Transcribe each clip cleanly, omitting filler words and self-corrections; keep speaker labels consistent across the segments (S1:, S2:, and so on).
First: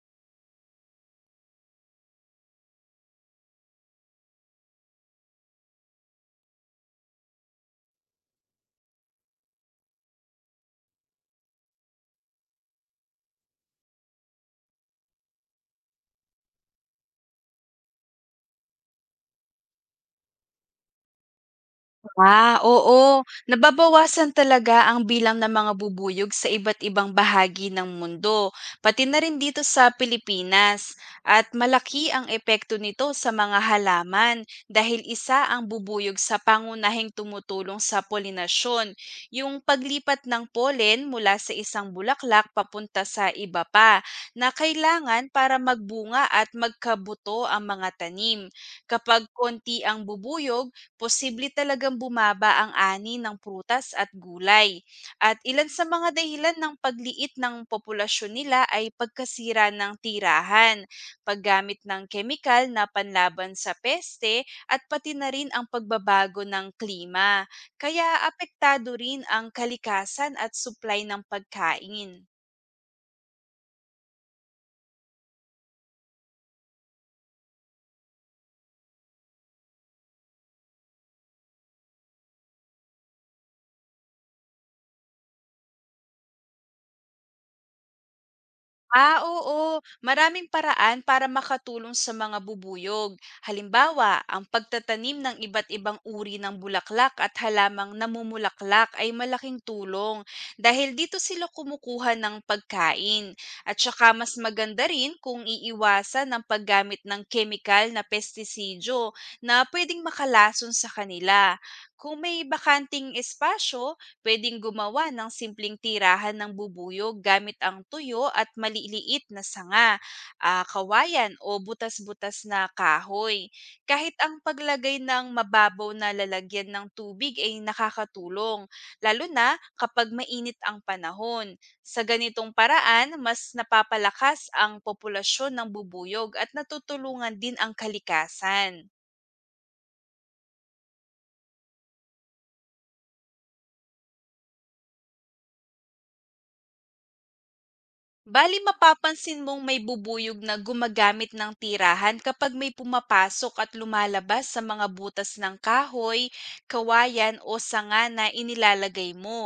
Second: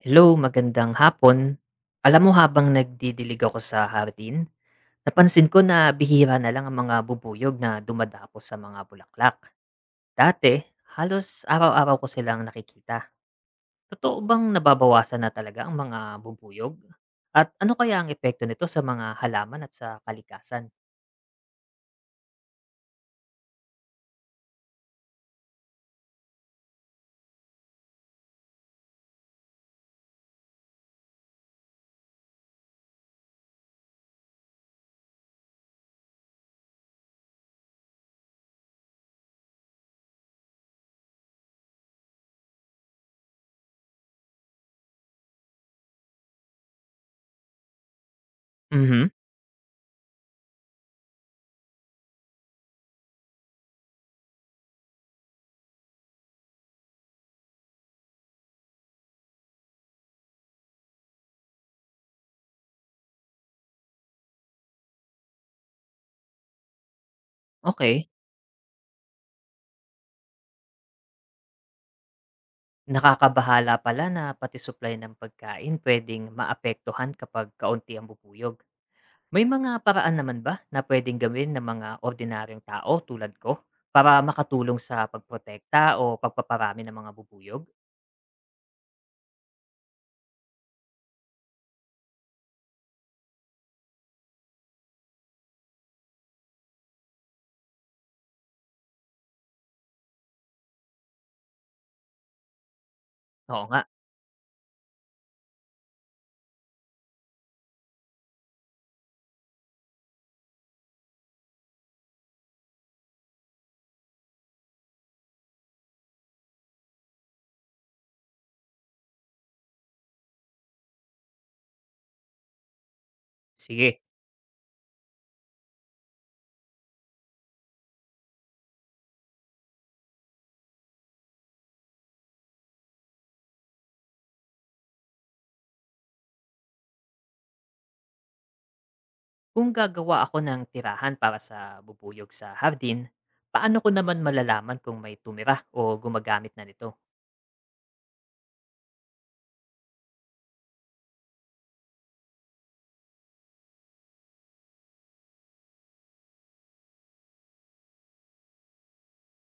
S1: Hello, magandang hapon. Alam mo habang nagdidilig ako sa hardin, napansin ko na bihira na lang ang mga bubuyog na dumadapo sa mga bulaklak. Dati, halos araw-araw ko silang nakikita. Totoo bang nababawasan na talaga ang mga bubuyog? At ano kaya ang epekto nito sa mga halaman at sa kalikasan?
S2: Ah, oo. Nababawasan talaga ang bilang ng mga bubuyog sa iba't ibang bahagi ng mundo, pati na rin dito sa Pilipinas. At malaki ang epekto nito sa mga halaman dahil isa ang bubuyog sa pangunahing tumutulong sa polinasyon, yung paglipat ng pollen mula sa isang bulaklak papunta sa iba pa na kailangan para magbunga at magkabuto ang mga tanim.
S1: Mhm.
S2: Kapag konti ang bubuyog, posible talagang bumaba ang ani ng prutas at gulay. At ilan sa mga dahilan ng pagliit ng populasyon nila ay pagkasira ng tirahan, paggamit ng kemikal na panlaban sa peste at pati na rin ang pagbabago ng klima. Kaya
S1: Okay.
S2: apektado rin ang kalikasan at supply ng pagkain.
S1: Nakakabahala pala na pati supply ng pagkain pwedeng maapektuhan kapag kaunti ang bubuyog. May mga paraan naman ba na puwedeng gawin ng mga ordinaryong tao tulad ko para makatulong sa pagprotekta o pagpaparami ng mga bubuyog?
S2: Ah, oo. Maraming paraan para makatulong sa mga bubuyog. Halimbawa, ang pagtatanim ng iba't ibang uri ng bulaklak at halamang namumulaklak ay malaking tulong dahil dito sila kumukuha ng pagkain.
S1: Oo
S2: At
S1: nga,
S2: saka mas maganda rin kung iiwasan ang paggamit ng chemical na pestisidyo na pwedeng makalason sa kanila. Kung may bakanting espasyo, puwedeng gumawa ng simpleng tirahan ng bubuyog gamit ang tuyo at maliliit na sanga, kawayan o butas-butas na kahoy.
S1: sige.
S2: Kahit ang paglagay ng mababaw na lalagyan ng tubig ay nakakatulong, lalo na kapag mainit ang panahon. Sa ganitong paraan, mas napapalakas ang populasyon ng bubuyog at natutulungan din ang kalikasan.
S1: Kung gagawa ako ng tirahan para sa bubuyog sa hardin, paano ko naman malalaman kung may tumira o gumagamit na nito?
S2: Bali, mapapansin mong may bubuyog na gumagamit ng tirahan kapag may pumapasok at lumalabas sa mga butas ng kahoy, kawayan o sanga na inilalagay mo.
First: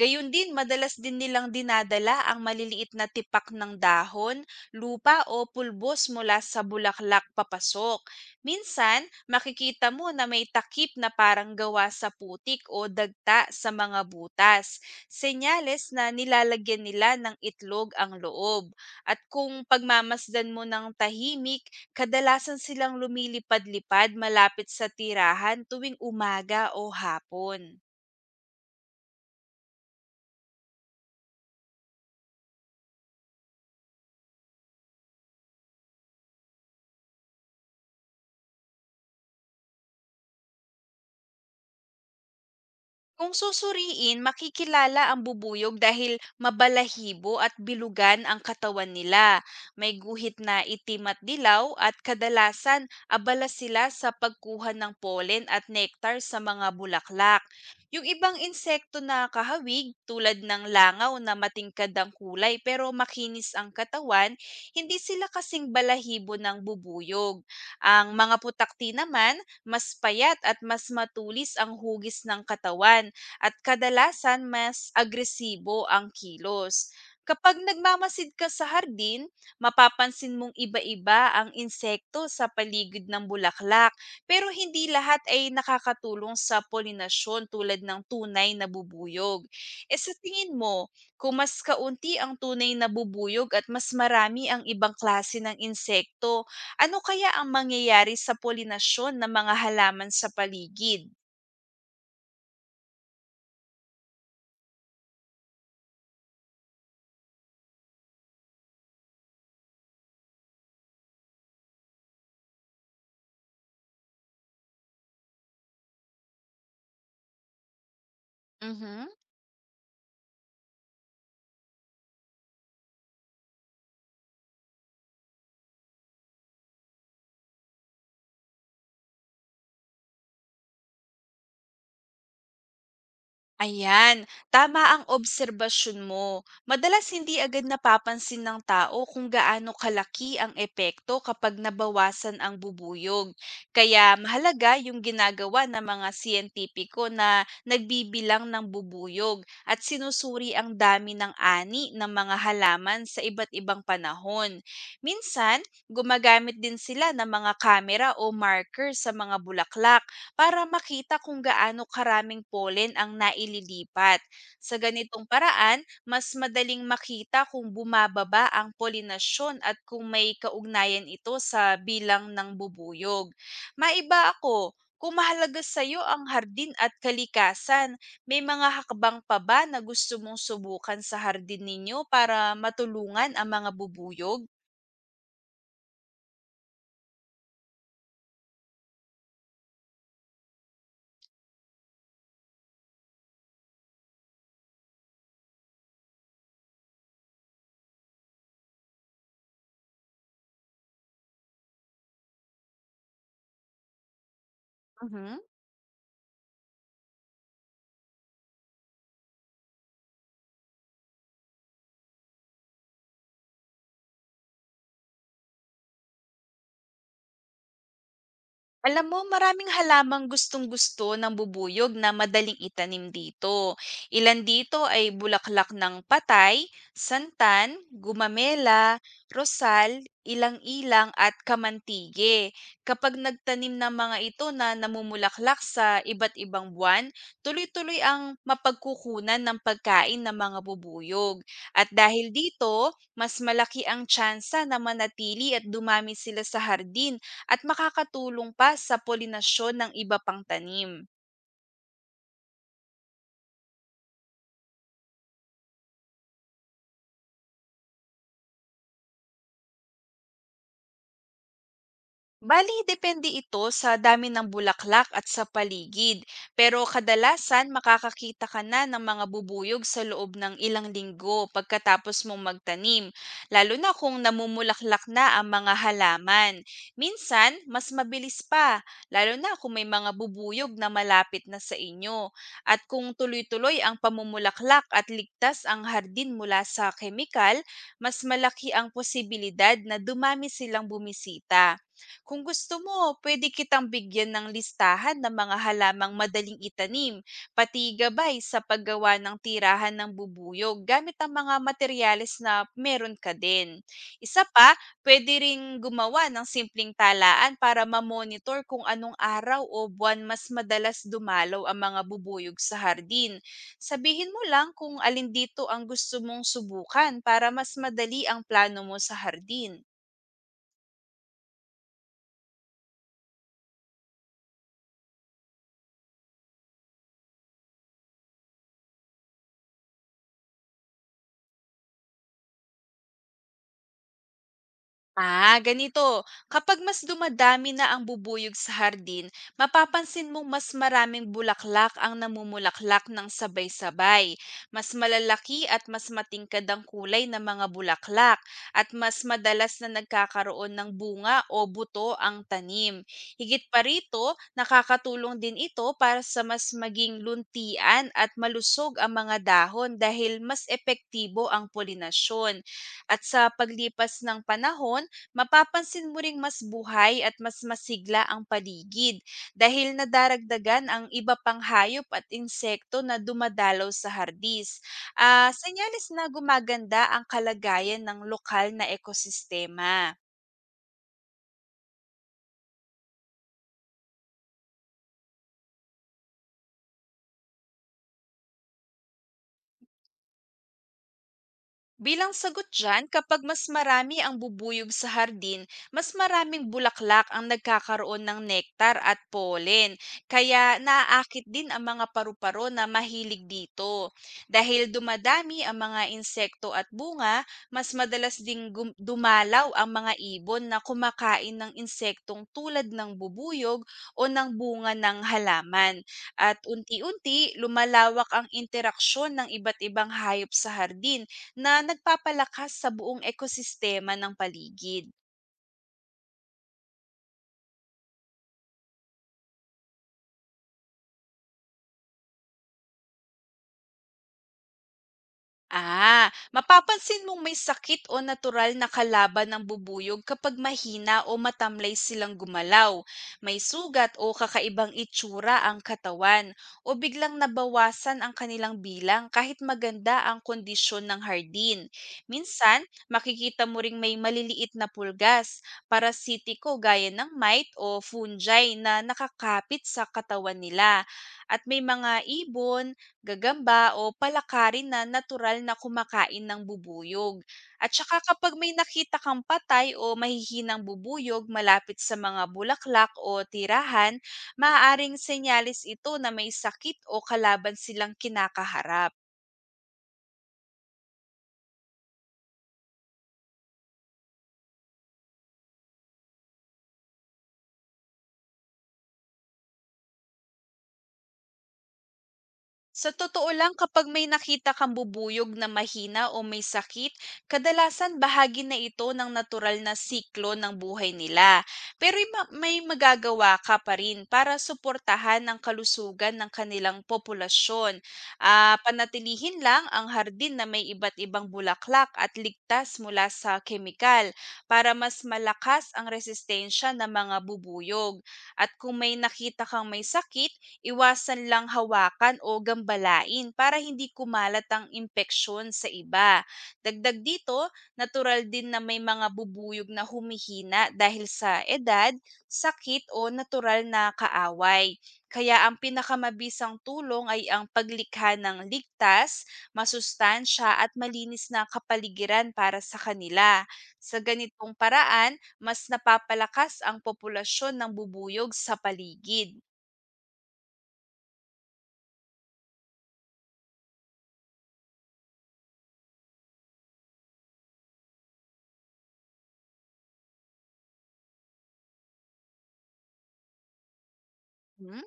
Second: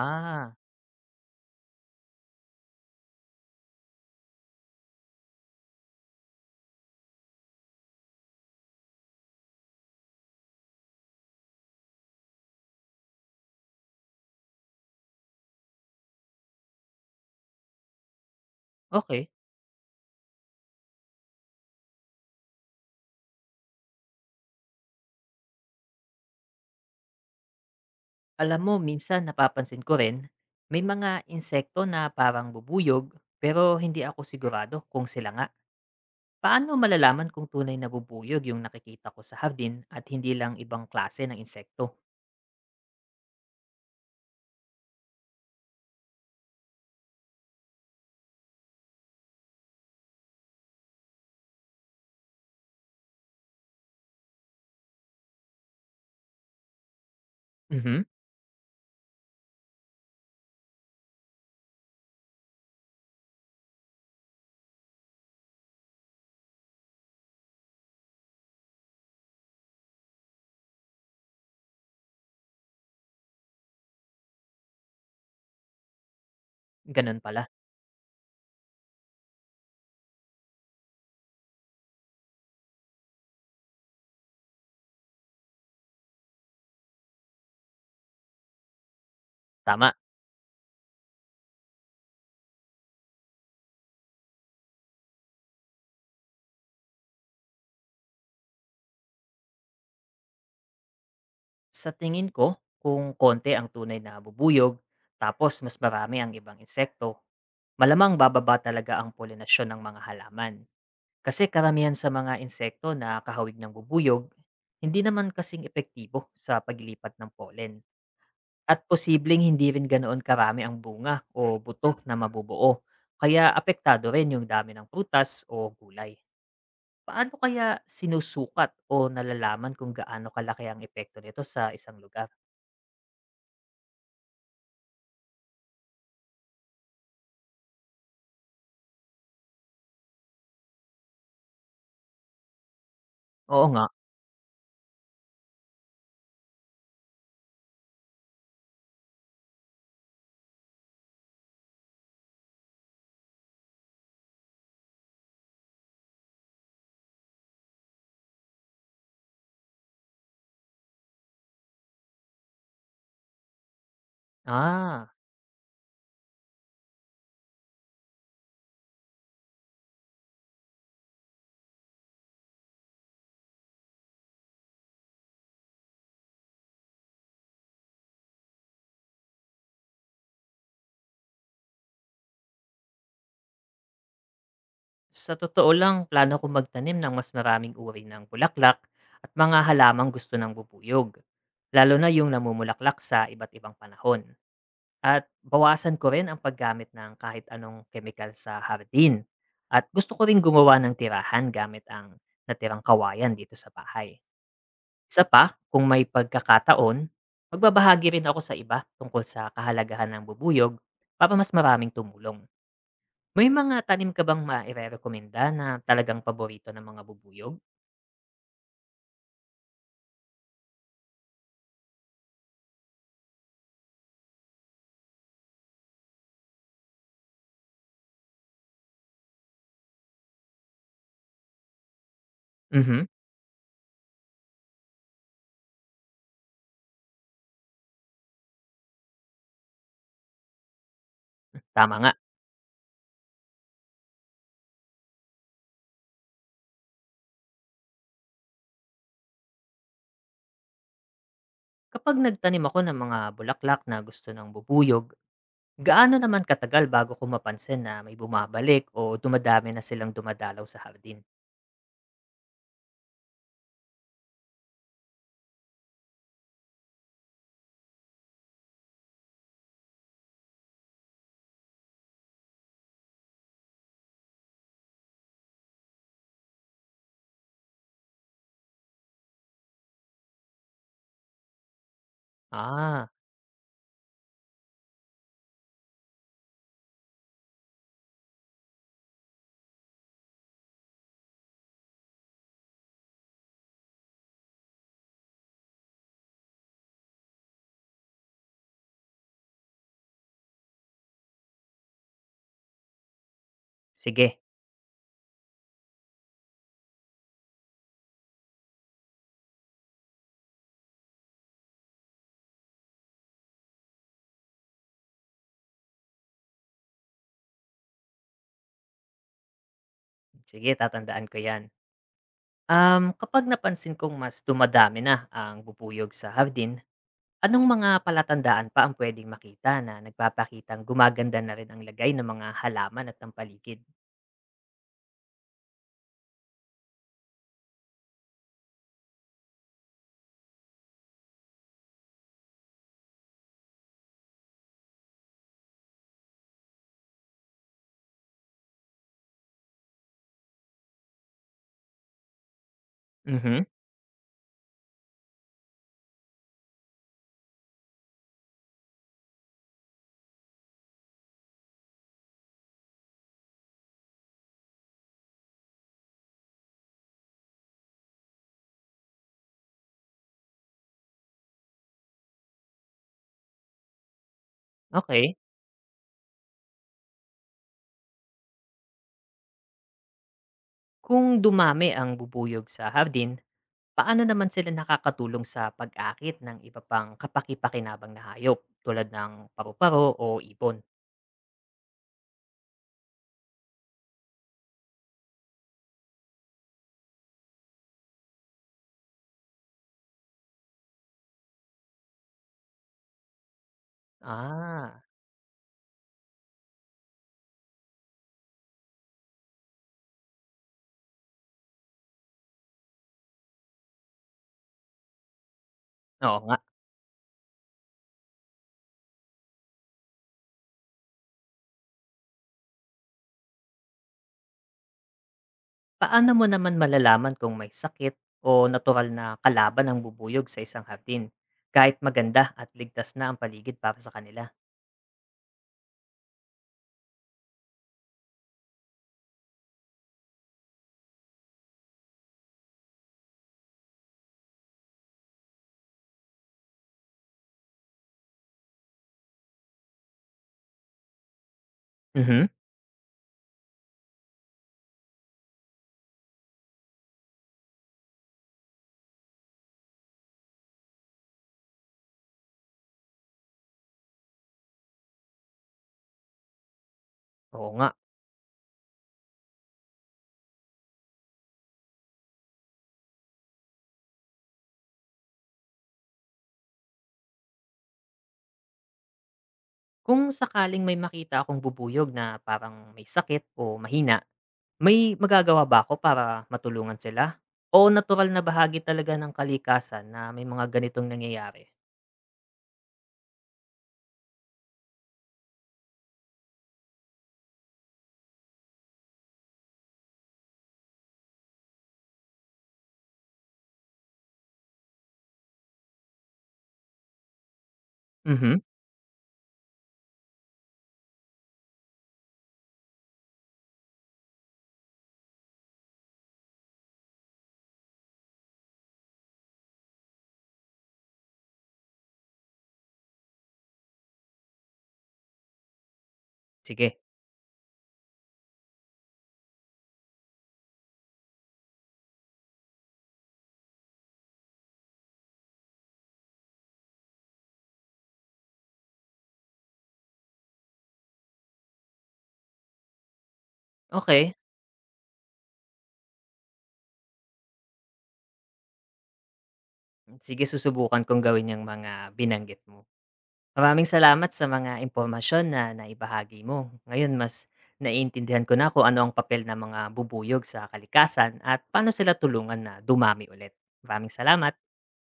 S2: Gayun din, madalas din nilang dinadala ang maliliit na tipak ng dahon, lupa o pulbos mula sa bulaklak papasok. Minsan, makikita mo na may takip na parang gawa sa putik o dagta sa mga butas, senyales na nilalagyan nila ng itlog ang loob. At
S1: okay.
S2: kung pagmamasdan mo ng tahimik, kadalasan silang lumilipad-lipad malapit sa tirahan tuwing umaga o hapon.
S1: Alam mo, minsan napapansin ko rin, may mga insekto na parang bubuyog pero hindi ako sigurado kung sila nga. Paano malalaman kung tunay na bubuyog yung nakikita ko sa hardin at hindi lang ibang klase ng insekto?
S2: Kung susuriin, makikilala ang bubuyog dahil mabalahibo at bilugan ang katawan nila. May guhit na itim at dilaw at kadalasan abala sila sa pagkuha ng pollen at nectar sa mga bulaklak.
S1: Mhm,
S2: Yung ibang insekto na kahawig tulad ng langaw na matingkad ang kulay pero makinis ang katawan, hindi sila kasing balahibo ng bubuyog. Ang mga putakti naman mas payat at mas matulis ang hugis ng katawan at kadalasan mas agresibo ang kilos.
S1: ganun pala.
S2: Kapag nagmamasid ka sa hardin, mapapansin mong iba-iba ang insekto sa paligid ng bulaklak pero hindi lahat ay nakakatulong sa polinasyon tulad ng tunay na bubuyog.
S1: Tama.
S2: E sa tingin mo, kung mas kaunti ang tunay na bubuyog at mas marami ang ibang klase ng insekto, ano kaya ang mangyayari sa polinasyon ng mga halaman sa paligid?
S1: Sa tingin ko, kung konti ang tunay na bubuyog, tapos mas marami ang ibang insekto, malamang bababa talaga ang polinasyon ng mga halaman. Kasi karamihan sa mga insekto na kahawig ng bubuyog, hindi naman kasing epektibo sa paglipat ng pollen. At
S2: Mhm.
S1: posibleng hindi rin ganoon karami ang bunga o buto na mabubuo, kaya apektado rin yung dami ng prutas o gulay. Paano kaya sinusukat o nalalaman kung gaano kalaki ang epekto nito sa isang lugar?
S2: Ayan, tama ang obserbasyon mo. Madalas hindi agad napapansin ng tao kung gaano kalaki ang epekto kapag nabawasan ang bubuyog.
S1: Oo nga.
S2: Kaya mahalaga yung ginagawa ng mga siyentipiko na nagbibilang ng bubuyog at sinusuri ang dami ng ani ng mga halaman sa iba't ibang panahon. Minsan, gumagamit din sila ng mga kamera o marker sa mga bulaklak para makita kung gaano karaming pollen ang naililipat. Sa
S1: Ah,
S2: ganitong paraan, mas madaling makita kung bumababa ang polinasyon at kung may kaugnayan ito sa bilang ng bubuyog. Maiba ako, kung mahalaga sa iyo ang hardin at kalikasan, may mga hakbang pa ba na gusto mong subukan sa hardin ninyo para matulungan ang mga bubuyog?
S1: sa totoo lang, plano ko magtanim ng mas maraming uri ng bulaklak at mga halamang gusto ng bubuyog, lalo na yung namumulaklak sa iba't ibang panahon. At bawasan ko rin ang paggamit ng kahit anong chemical sa hardin. At gusto ko rin gumawa ng tirahan gamit ang natirang kawayan dito sa bahay. Isa
S2: Mhm.
S1: pa, kung may pagkakataon, magbabahagi rin ako sa iba tungkol sa kahalagahan ng bubuyog para mas maraming tumulong. May mga tanim ka bang maire-rekomenda na talagang paborito ng mga bubuyog?
S2: Alam mo, maraming halamang gustong-gusto ng bubuyog na madaling itanim dito. Ilan dito ay bulaklak ng patay, santan, gumamela, rosal, ilang-ilang at kamantige.
S1: Mhm,
S2: Kapag nagtanim ng mga ito na namumulaklak sa iba't ibang buwan, tuloy-tuloy ang mapagkukunan ng pagkain ng mga bubuyog. At
S1: tama nga.
S2: dahil dito, mas malaki ang tsansa na manatili at dumami sila sa hardin at makakatulong pa sa polinasyon ng iba pang tanim.
S1: Kapag nagtanim ako ng mga bulaklak na gusto ng bubuyog, gaano naman katagal bago ko mapansin na may bumabalik o dumadami na silang dumadalaw sa hardin?
S2: Bali, depende ito sa dami ng bulaklak at sa paligid. Pero kadalasan, makakakita ka na ng mga bubuyog sa loob ng ilang linggo pagkatapos mong magtanim, lalo na kung namumulaklak na ang mga halaman. Minsan, mas mabilis pa, lalo na kung may mga bubuyog na malapit na sa inyo. At
S1: Ah,
S2: kung tuloy-tuloy ang pamumulaklak at ligtas ang hardin mula sa kemikal, mas malaki ang posibilidad na dumami silang bumisita. Kung gusto mo, pwede kitang bigyan ng listahan ng mga halamang madaling itanim, pati gabay sa paggawa ng tirahan ng bubuyog gamit ang mga materyales na meron ka din.
S1: sige.
S2: Isa pa, pwede ring gumawa ng simpleng talaan para mamonitor kung anong araw o buwan mas madalas dumalaw ang mga bubuyog sa hardin. Sabihin mo lang kung alin dito ang gusto mong subukan para mas madali ang plano mo sa hardin.
S1: Sige, tatandaan ko 'yan. Kapag napansin kong mas dumadami na ang bubuyog sa hardin, anong mga palatandaan pa ang pwedeng makita na nagpapakitang gumaganda na rin ang lagay ng mga halaman at ng paligid?
S2: Ah, ganito. Kapag mas dumadami na ang bubuyog sa hardin, mapapansin mong mas maraming bulaklak ang namumulaklak ng sabay-sabay. Mas malalaki at mas matingkad ang kulay ng mga bulaklak at mas madalas na nagkakaroon ng bunga o buto ang tanim.
S1: Mhm.
S2: Higit pa rito, nakakatulong din ito para sa mas maging luntian at malusog ang mga dahon dahil mas epektibo ang polinasyon. At sa paglipas ng panahon, mapapansin mo ring mas buhay at mas masigla ang paligid dahil nadaragdagan ang iba pang hayop at insekto na dumadalaw sa hardis.
S1: Okay.
S2: Ah, senyales na gumaganda ang kalagayan ng lokal na ekosistema.
S1: Kung dumami ang bubuyog sa hardin, paano naman sila nakakatulong sa pag-akit ng iba pang kapaki-pakinabang na hayop tulad ng paru-paro o ibon?
S2: Bilang sagot dyan, kapag mas marami ang bubuyog sa hardin, mas maraming bulaklak ang nagkakaroon ng nektar at pollen. Kaya naaakit din ang mga paru-paro na mahilig dito. Dahil
S1: Ah,
S2: dumadami ang mga insekto at bunga, mas madalas ding dumalaw ang mga ibon na kumakain ng insektong tulad ng bubuyog o ng bunga ng halaman.
S1: oo nga.
S2: At unti-unti, lumalawak ang interaksyon ng iba't ibang hayop sa hardin na nagpapalakas sa buong ekosistema ng paligid.
S1: Paano mo naman malalaman kung may sakit o natural na kalaban ang bubuyog sa isang hardin kahit maganda at ligtas na ang paligid para sa kanila?
S2: Ah, mapapansin mong may sakit o natural na kalaban ng bubuyog kapag mahina o matamlay silang gumalaw, may sugat o kakaibang itsura ang katawan, o biglang nabawasan ang kanilang bilang kahit maganda ang kondisyon ng hardin.
S1: Mhm.
S2: Minsan, makikita mo ring may maliliit na pulgas, parasitiko gaya ng mite o fungi na nakakapit sa katawan nila, at may mga ibon, gagamba o palakarin na natural na kumakain ng bubuyog.
S1: Oo nga.
S2: At saka kapag may nakita kang patay o mahihinang bubuyog malapit sa mga bulaklak o tirahan, maaaring senyalis ito na may sakit o kalaban silang kinakaharap.
S1: Kung sakaling may makita akong bubuyog na parang may sakit o mahina, may magagawa ba ako para matulungan sila? O natural na bahagi talaga ng kalikasan na may mga ganitong nangyayari?
S2: Sa totoo lang, kapag may nakita kang bubuyog na mahina o may sakit, kadalasan bahagi na ito ng natural na siklo ng buhay nila. Pero may magagawa ka pa rin para suportahan ang kalusugan ng kanilang populasyon.
S1: Mhm,
S2: Ah, panatilihin lang ang hardin na may iba't ibang bulaklak at ligtas mula sa kemikal para mas malakas ang resistensya ng mga bubuyog. At kung may nakita kang may sakit, iwasan lang hawakan o gambalain para hindi kumalat ang impeksyon sa iba.
S1: sige.
S2: Dagdag dito, natural din na may mga bubuyog na humihina dahil sa edad, sakit o natural na kaaway. Kaya ang pinakamabisang tulong ay ang paglikha ng ligtas, masustansya at malinis na kapaligiran para sa kanila. Sa
S1: Okey.
S2: ganitong paraan, mas napapalakas ang populasyon ng bubuyog sa paligid.
S1: Sige, susubukan kong gawin yang mga binanggit mo. Maraming salamat sa mga impormasyon na naibahagi mo. Ngayon mas naiintindihan ko na kung ano ang papel ng mga bubuyog sa kalikasan at paano sila tulungan na dumami ulit. Maraming salamat.
S2: Hmm?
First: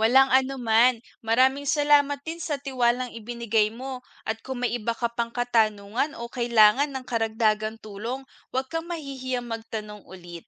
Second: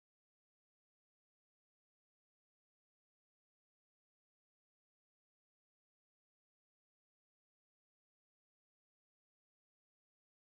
S2: Walang anuman. Maraming salamat din sa tiwalang ibinigay mo. At kung may iba ka pang katanungan o kailangan ng karagdagang tulong, huwag kang mahihiyang magtanong ulit.